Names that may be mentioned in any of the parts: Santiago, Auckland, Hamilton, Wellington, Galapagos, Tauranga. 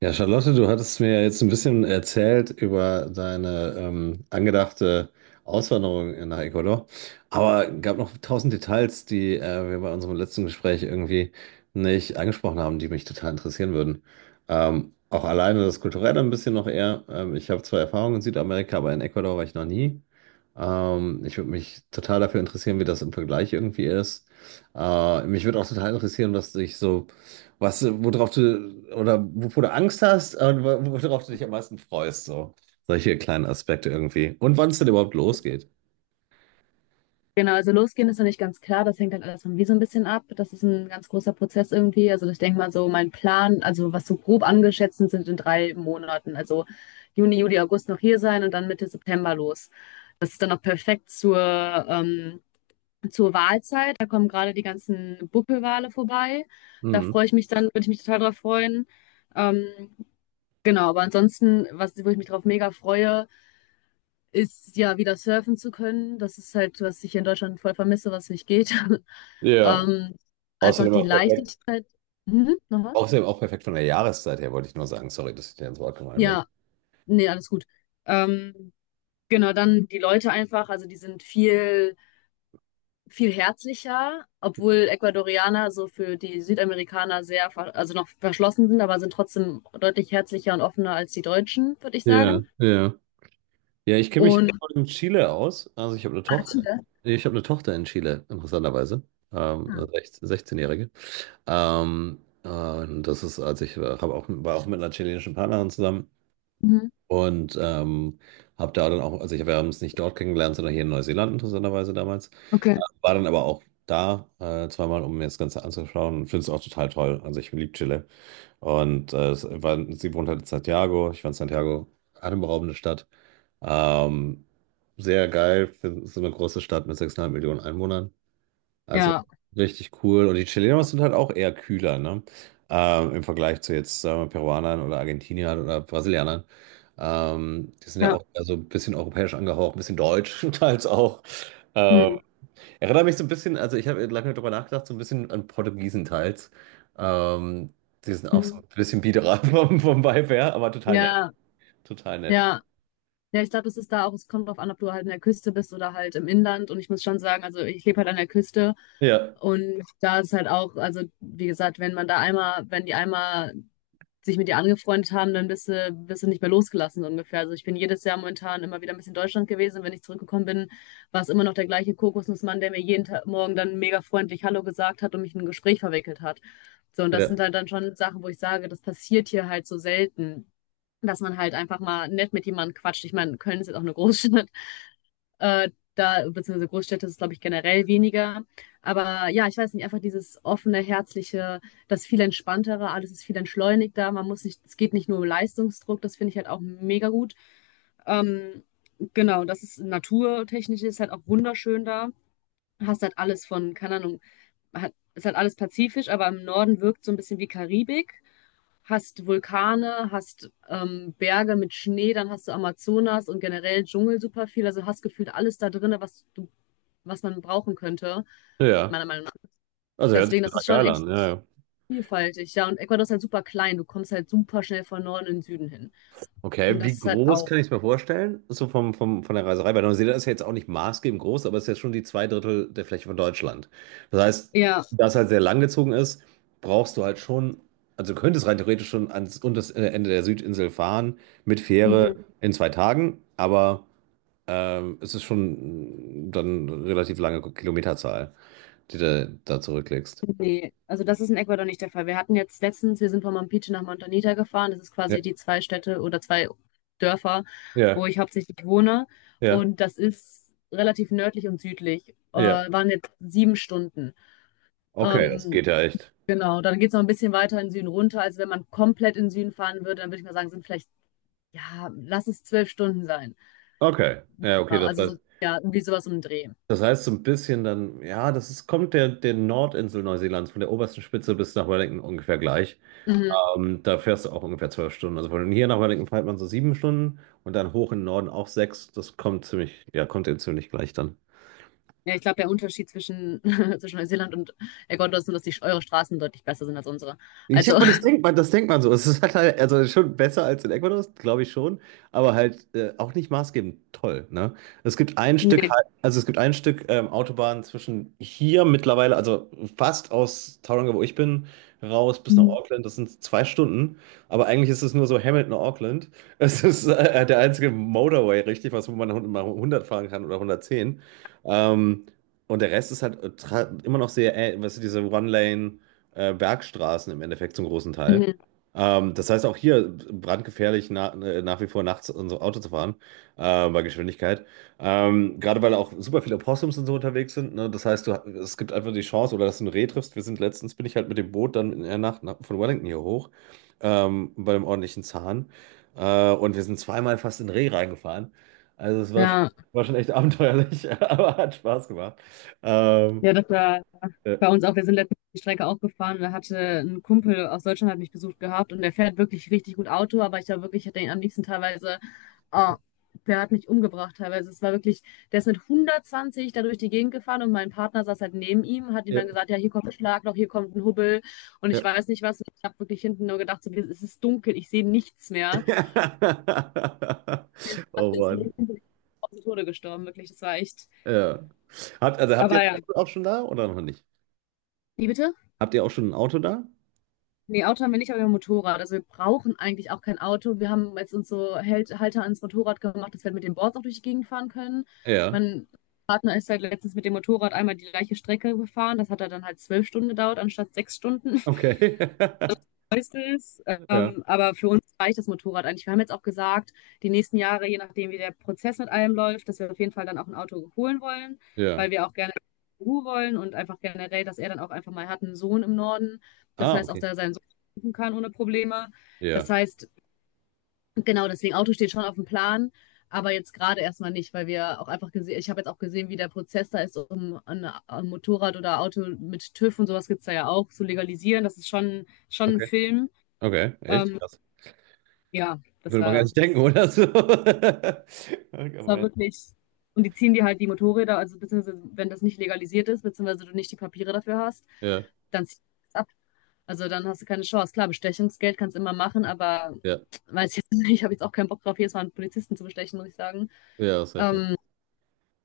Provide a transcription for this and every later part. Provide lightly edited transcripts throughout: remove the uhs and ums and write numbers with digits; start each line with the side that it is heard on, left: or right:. right: Ja, Charlotte, du hattest mir ja jetzt ein bisschen erzählt über deine angedachte Auswanderung nach Ecuador, aber gab noch tausend Details, die wir bei unserem letzten Gespräch irgendwie nicht angesprochen haben, die mich total interessieren würden. Auch alleine das Kulturelle ein bisschen noch eher. Ich habe zwar Erfahrungen in Südamerika, aber in Ecuador war ich noch nie. Ich würde mich total dafür interessieren, wie das im Vergleich irgendwie ist. Mich würde auch total interessieren, was dich so worauf du, oder wovor du Angst hast und worauf du dich am meisten freust, so. Solche kleinen Aspekte irgendwie. Und wann es denn überhaupt losgeht.
left: Genau, also losgehen ist noch nicht ganz klar. Das hängt halt alles von mir so ein bisschen ab. Das ist ein ganz großer Prozess irgendwie. Also ich denke mal so, mein Plan, also was so grob angeschätzt sind in 3 Monaten. Also Juni, Juli, August noch hier sein und dann Mitte September los. Das ist dann noch perfekt zur, ähm, zur Wahlzeit. Da kommen gerade die ganzen Buckelwale vorbei. Da
right: Hm.
left: freue ich mich dann, würde ich mich total drauf freuen. Ähm, genau, aber ansonsten, was, wo ich mich drauf mega freue, ist ja wieder surfen zu können. Das ist halt, was ich in Deutschland voll vermisse, was nicht geht.
right: Ja.
left: Ähm, Einfach
right: Außerdem
left: die
right: auch perfekt,
left: Leichtigkeit. Mhm, nochmal?
right: außerdem auch perfekt von der Jahreszeit her, wollte ich nur sagen. Sorry, dass ich dir ins Wort gefallen bin.
left: Ja, nee, alles gut. Ähm, genau, dann die Leute einfach, also die sind viel, viel herzlicher, obwohl Ecuadorianer so für die Südamerikaner sehr, also noch verschlossen sind, aber sind trotzdem deutlich herzlicher und offener als die Deutschen, würde ich
right: Ja,
left: sagen.
right: ja. Ja, ich kenne mich
left: Und.
right: in Chile aus. Also ich habe eine
left: Ah,
right: Tochter.
left: Chile.
right: Ich habe eine Tochter in Chile, interessanterweise. Eine
left: Ah.
right: 16 16-Jährige. Und das ist, als ich hab auch, war auch mit einer chilenischen Partnerin zusammen.
left: Mhm.
right: Und habe da dann auch, also ich, wir haben es nicht dort kennengelernt, sondern hier in Neuseeland interessanterweise damals.
left: Okay.
right: War dann aber auch da zweimal, um mir das Ganze anzuschauen und finde es auch total toll. Also ich liebe Chile. Und sie wohnt halt in Santiago. Ich fand Santiago atemberaubende Stadt. Ähm, Sehr geil. Es ist eine große Stadt mit 6,5 Millionen Einwohnern. Also
left: Ja,
right: richtig cool. Und die Chilenos sind halt auch eher kühler, ne? Im Vergleich zu jetzt, sagen wir, Peruanern oder Argentiniern oder Brasilianern. Die sind ja
left: ja.
right: auch eher so ein bisschen europäisch angehaucht, ein bisschen deutsch teils auch. Ähm,
left: Mhm.
right: Erinnert mich so ein bisschen, also ich habe lange darüber nachgedacht, so ein bisschen an Portugiesen teils. Ähm, Die sind auch so
left: Mhm.
right: ein bisschen biederer vom Vibe her, aber total nett.
left: Ja,
right: Total nett.
left: ja. Ja, ich glaube, das ist da auch, es kommt drauf an, ob du halt an der Küste bist oder halt im Inland. Und ich muss schon sagen, also ich lebe halt an der Küste
right: Ja,
left: und da ist halt auch, also wie gesagt, wenn man da einmal, wenn die einmal sich mit dir angefreundet haben, dann bist du nicht mehr losgelassen so ungefähr. Also ich bin jedes Jahr momentan immer wieder ein bisschen in Deutschland gewesen. Wenn ich zurückgekommen bin, war es immer noch der gleiche Kokosnussmann, der mir jeden Morgen dann mega freundlich Hallo gesagt hat und mich in ein Gespräch verwickelt hat. So, und das
right: ja,
left: sind halt dann schon Sachen, wo ich sage, das passiert hier halt so selten, dass man halt einfach mal nett mit jemandem quatscht. Ich meine, Köln ist jetzt auch eine Großstadt. Äh, Da, beziehungsweise Großstädte ist, es, glaube ich, generell weniger. Aber ja, ich weiß nicht, einfach dieses offene, herzliche, das viel entspanntere, alles ist viel entschleunigter. Man muss nicht, es geht nicht nur um Leistungsdruck, das finde ich halt auch mega gut. Ähm, genau, das ist naturtechnisch, ist halt auch wunderschön, da hast halt alles von, keine Ahnung, hat, ist halt alles pazifisch, aber im Norden wirkt so ein bisschen wie Karibik. Hast Vulkane, hast Berge mit Schnee, dann hast du Amazonas und generell Dschungel super viel. Also hast gefühlt alles da drin, was du, was man brauchen könnte,
right: ja.
left: meiner Meinung nach.
right: Also hört sich
left: Deswegen, das
right: total
left: ist schon
right: geil
left: echt
right: an, ja, ja.
left: vielfältig. Ja, und Ecuador ist halt super klein. Du kommst halt super schnell von Norden in den Süden hin. Und
right: Okay, wie
left: das ist halt
right: groß
left: auch.
right: kann ich es mir vorstellen? So von der Reiserei, weil Neuseeland ist ja jetzt auch nicht maßgebend groß, aber es ist ja schon die zwei Drittel der Fläche von Deutschland. Das heißt,
left: Ja.
right: da es halt sehr langgezogen ist, brauchst du halt schon, also du könntest rein theoretisch schon ans unterste Ende der Südinsel fahren mit
left: Mhm.
right: Fähre in zwei Tagen, aber es ist schon dann eine relativ lange Kilometerzahl, die du da zurücklegst.
left: Nee, also das ist in Ecuador nicht der Fall. Wir hatten jetzt letztens, wir sind von Mampiche nach Montanita gefahren. Das ist
right: Ja,
left: quasi die zwei Städte oder zwei Dörfer,
right: ja,
left: wo ich hauptsächlich wohne.
right: ja,
left: Und das ist relativ nördlich und südlich.
right: ja.
left: Waren jetzt 7 Stunden.
right: Okay, das
left: Ähm,
right: geht ja echt.
left: genau, dann geht es noch ein bisschen weiter in den Süden runter. Also wenn man komplett in den Süden fahren würde, dann würde ich mal sagen, sind vielleicht, ja, lass es 12 Stunden sein.
right: Okay, ja, okay,
left: Ja,
right: das
left: also
right: heißt.
left: ja, irgendwie sowas um den Dreh.
right: Das heißt so ein bisschen dann, ja, das ist, kommt der Nordinsel Neuseelands von der obersten Spitze bis nach Wellington ungefähr gleich.
left: Mhm.
right: Da fährst du auch ungefähr zwölf Stunden. Also von hier nach Wellington fährt man so sieben Stunden und dann hoch in den Norden auch sechs. Das kommt ziemlich, ja, kommt eben ziemlich gleich dann.
left: Ja, ich glaube, der Unterschied zwischen, zwischen Neuseeland und Ecuador ist nur, dass die, eure Straßen deutlich besser sind als unsere.
right: Ich
left: Also.
right: habe das denkt man so. Es ist halt also schon besser als in Ecuador, glaube ich schon, aber halt auch nicht maßgebend toll, ne? Es gibt ein Stück, Hei-
left: Nee.
right: Also es gibt ein Stück Autobahn zwischen hier mittlerweile, also fast aus Tauranga, wo ich bin, raus bis nach
left: Mhm.
right: Auckland. Das sind zwei Stunden, aber eigentlich ist es nur so Hamilton, Auckland. Es ist der einzige Motorway, richtig, was wo man mal 100 fahren kann oder 110. Ähm, und der Rest ist halt immer noch sehr, weißt du, diese One-Lane Bergstraßen im Endeffekt zum großen Teil.
left: Mhm.
right: Das heißt auch hier brandgefährlich nach wie vor nachts unser Auto zu fahren, bei Geschwindigkeit. Gerade weil auch super viele Opossums und so unterwegs sind. Ne? Das heißt, es gibt einfach die Chance, oder dass du ein Reh triffst. Bin ich halt mit dem Boot dann in der Nacht von Wellington hier hoch, bei einem ordentlichen Zahn. Und wir sind zweimal fast in Reh reingefahren. Also
left: Ja,
right: war schon echt abenteuerlich, aber hat Spaß gemacht. Ähm,
left: ja, das war
right: äh,
left: bei uns auch. Wir sind letztens die Strecke auch gefahren. Da hatte ein Kumpel aus Deutschland hat mich besucht gehabt und der fährt wirklich richtig gut Auto, aber ich war wirklich, hätte ihn am liebsten teilweise. Oh, der hat mich umgebracht teilweise. Es war wirklich, der ist mit 120 da durch die Gegend gefahren und mein Partner saß halt neben ihm, hat ihm
right: ja.
left: dann gesagt, ja, hier kommt ein Schlagloch, hier kommt ein Hubbel und ich
right: Ja.
left: weiß nicht was. Und ich habe wirklich hinten nur gedacht, so, es ist dunkel, ich sehe nichts mehr. Den Spaß
right: Oh
left: des
right: Mann.
left: Lebens bin ich auf den Tode gestorben, wirklich. Das war echt.
right: Ja. Also habt ihr
left: Aber
right: ein
left: ja.
right: Auto auch schon da oder noch nicht?
left: Wie bitte?
right: Habt ihr auch schon ein Auto da?
left: Nee, Auto haben wir nicht, aber wir haben Motorrad. Also wir brauchen eigentlich auch kein Auto. Wir haben jetzt uns so Hält Halter ans Motorrad gemacht, dass wir halt mit den Boards auch durch die Gegend fahren können.
right: Ja.
left: Mein Partner ist halt letztens mit dem Motorrad einmal die gleiche Strecke gefahren. Das hat er dann halt 12 Stunden gedauert, anstatt 6 Stunden.
right: Okay.
left: Meistens,
right: Ja.
left: aber für uns reicht das Motorrad eigentlich. Wir haben jetzt auch gesagt, die nächsten Jahre, je nachdem, wie der Prozess mit allem läuft, dass wir auf jeden Fall dann auch ein Auto holen wollen,
right: Ja.
left: weil wir auch gerne Ruhe wollen und einfach generell, dass er dann auch einfach mal hat, einen Sohn im Norden. Das
right: Ah,
left: heißt, auch
right: okay.
left: dass er seinen Sohn besuchen kann ohne Probleme.
right: Ja.
left: Das heißt, genau deswegen, Auto steht schon auf dem Plan, aber jetzt gerade erstmal nicht, weil wir auch einfach gesehen, ich habe jetzt auch gesehen, wie der Prozess da ist, um ein Motorrad oder Auto mit TÜV und sowas gibt es da ja auch zu legalisieren. Das ist schon ein
right: Okay.
left: Film.
right: Okay. Echt?
left: Ähm,
right: Krass.
left: ja, das
right: Würde man gar
left: war,
right: nicht denken, oder so? Ah, Gemein.
left: wirklich, und die ziehen dir halt die Motorräder, also beziehungsweise wenn das nicht legalisiert ist, beziehungsweise du nicht die Papiere dafür hast,
right: Ja.
left: dann ziehst du das ab. Also dann hast du keine Chance. Klar, Bestechungsgeld kannst du immer machen, aber
right: Ja.
left: weiß jetzt nicht, ich habe jetzt auch keinen Bock drauf, jedes Mal einen Polizisten zu bestechen, muss ich sagen.
right: Ja, das ist heftig.
left: Ähm,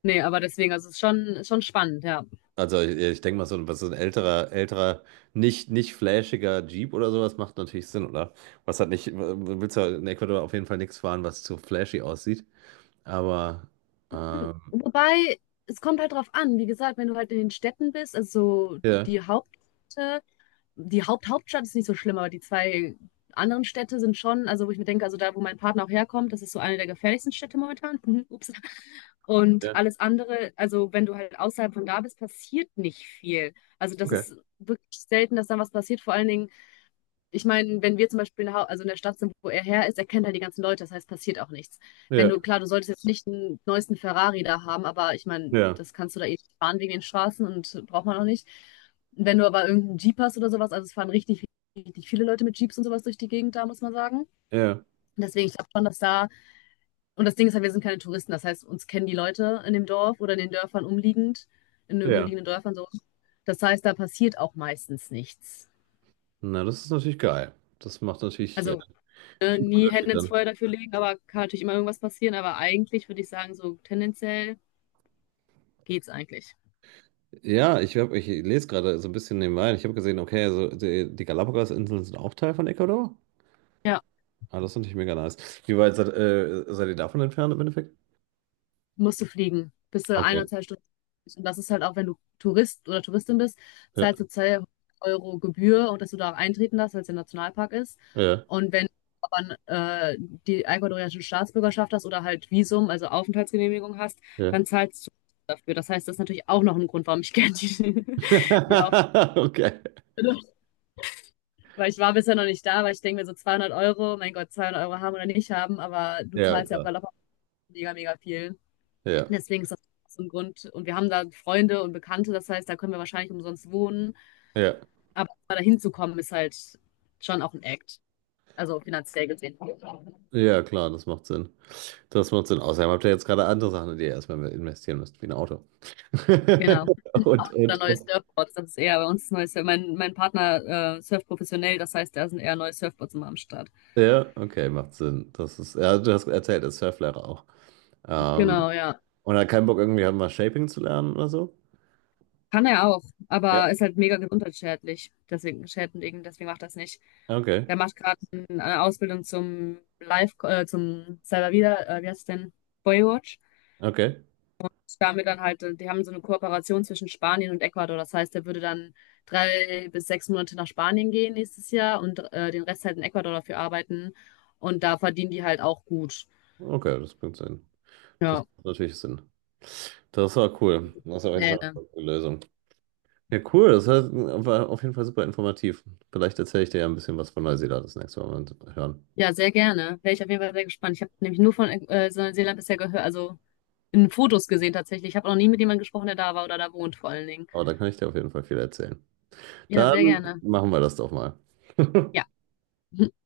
left: Nee, aber deswegen, also es ist schon spannend, ja.
right: Also ich denke mal, was so ein nicht flashiger Jeep oder sowas macht natürlich Sinn, oder? Was hat nicht, Willst du in Ecuador auf jeden Fall nichts fahren, was zu flashy aussieht? Aber ähm,
left: Wobei, es kommt halt drauf an, wie gesagt, wenn du halt in den Städten bist, also
right: ja,
left: die Hauptstadt ist nicht so schlimm, aber die zwei anderen Städte sind schon, also wo ich mir denke, also da, wo mein Partner auch herkommt, das ist so eine der gefährlichsten Städte momentan. Ups. Und
right: ja,
left: alles andere, also wenn du halt außerhalb von da bist, passiert nicht viel. Also das
right: okay.
left: ist wirklich selten, dass dann was passiert. Vor allen Dingen ich meine, wenn wir zum Beispiel in der, also in der Stadt sind, wo er her ist, er kennt halt die ganzen Leute, das heißt, passiert auch nichts. Wenn
right: Ja,
left: du, klar, du solltest jetzt nicht den neuesten Ferrari da haben, aber ich meine,
right: ja,
left: das kannst du da eh nicht fahren wegen den Straßen und braucht man auch nicht. Wenn du aber irgendeinen Jeep hast oder sowas, also es fahren richtig, richtig viele Leute mit Jeeps und sowas durch die Gegend da, muss man sagen.
right: ja,
left: Deswegen, ich glaube schon, dass da, und das Ding ist halt, wir sind keine Touristen, das heißt, uns kennen die Leute in dem Dorf oder in den Dörfern umliegend, in den
right: ja.
left: umliegenden Dörfern so. Das heißt, da passiert auch meistens nichts.
right: Na, das ist natürlich geil. Das macht natürlich
left: Also
right: viel
left: nie
right: Unterschied
left: Hände ins
right: dann.
left: Feuer dafür legen, aber kann natürlich immer irgendwas passieren. Aber eigentlich würde ich sagen, so tendenziell geht's eigentlich.
right: Ja, ich lese gerade so ein bisschen nebenbei. Ich habe gesehen, okay, also die Galapagos-Inseln sind auch Teil von Ecuador.
left: Ja,
right: Ah, das ist natürlich mega nice. Wie weit seid ihr davon entfernt im Endeffekt?
left: musst du fliegen. Bist du ein oder
right: Okay.
left: zwei Stunden. Und das ist halt auch, wenn du Tourist oder Touristin bist,
right: Ja,
left: zahlst du 2 Euro Gebühr und dass du da auch eintreten darfst, weil es ja ein Nationalpark ist.
right: ja,
left: Und wenn du aber äh, die ecuadorianische Staatsbürgerschaft hast oder halt Visum, also Aufenthaltsgenehmigung hast,
right: ja.
left: dann zahlst du dafür. Das heißt, das ist natürlich auch noch ein Grund, warum ich gerne die, die
right: Okay.
left: Aufenthaltsgenehmigung. Weil ich war bisher noch nicht da, weil ich denke mir so 200 Euro, mein Gott, 200 Euro haben oder nicht haben, aber du
right: Ja,
left: zahlst ja auf
right: klar.
left: Galopp mega, mega viel.
right: Ja,
left: Deswegen ist das so ein Grund. Und wir haben da Freunde und Bekannte, das heißt, da können wir wahrscheinlich umsonst wohnen.
right: ja.
left: Aber da hinzukommen ist halt schon auch ein Act. Also finanziell gesehen.
right: Ja, klar, das macht Sinn. Das macht Sinn. Außerdem habt ihr jetzt gerade andere Sachen, in die ihr erstmal investieren müsst, wie ein Auto.
left: Genau. Oder
right: Und,
left: neue
right: und.
left: Surfboards, das ist eher bei uns neues. Mein Partner surft professionell, das heißt, da sind eher neue Surfboards immer am Start.
right: Ja, okay, macht Sinn. Das ist, ja, du hast erzählt, als Surflehrer auch. Ähm,
left: Genau, ja.
right: und hat keinen Bock, irgendwie halt mal Shaping zu lernen oder so?
left: Kann er auch,
right: Ja.
left: aber ist halt mega gesundheitsschädlich. Deswegen, schädlich, deswegen macht er es nicht.
right: Okay,
left: Der macht gerade eine Ausbildung zum Live, zum selber wieder, wie heißt es denn? Boywatch.
right: okay,
left: Damit dann halt, die haben so eine Kooperation zwischen Spanien und Ecuador. Das heißt, er würde dann 3 bis 6 Monate nach Spanien gehen nächstes Jahr und den Rest halt in Ecuador dafür arbeiten. Und da verdienen die halt auch gut.
right: okay, das bringt Sinn. Das
left: Ja,
right: macht natürlich Sinn. Das war cool. Das ist auf jeden
left: nee,
right: Fall
left: ne.
right: eine gute Lösung. Ja, cool. War auf jeden Fall super informativ. Vielleicht erzähle ich dir ja ein bisschen was von Neuseeland das nächste Mal, wenn wir uns hören.
left: Ja, sehr gerne. Wäre ich auf jeden Fall sehr gespannt. Ich habe nämlich nur von Neuseeland bisher gehört, also in Fotos gesehen tatsächlich. Ich habe noch nie mit jemandem gesprochen, der da war oder da wohnt vor allen Dingen.
right: Oh, da kann ich dir auf jeden Fall viel erzählen.
left: Ja, sehr
right: Dann
left: gerne.
right: machen wir das doch mal.
left: Ja.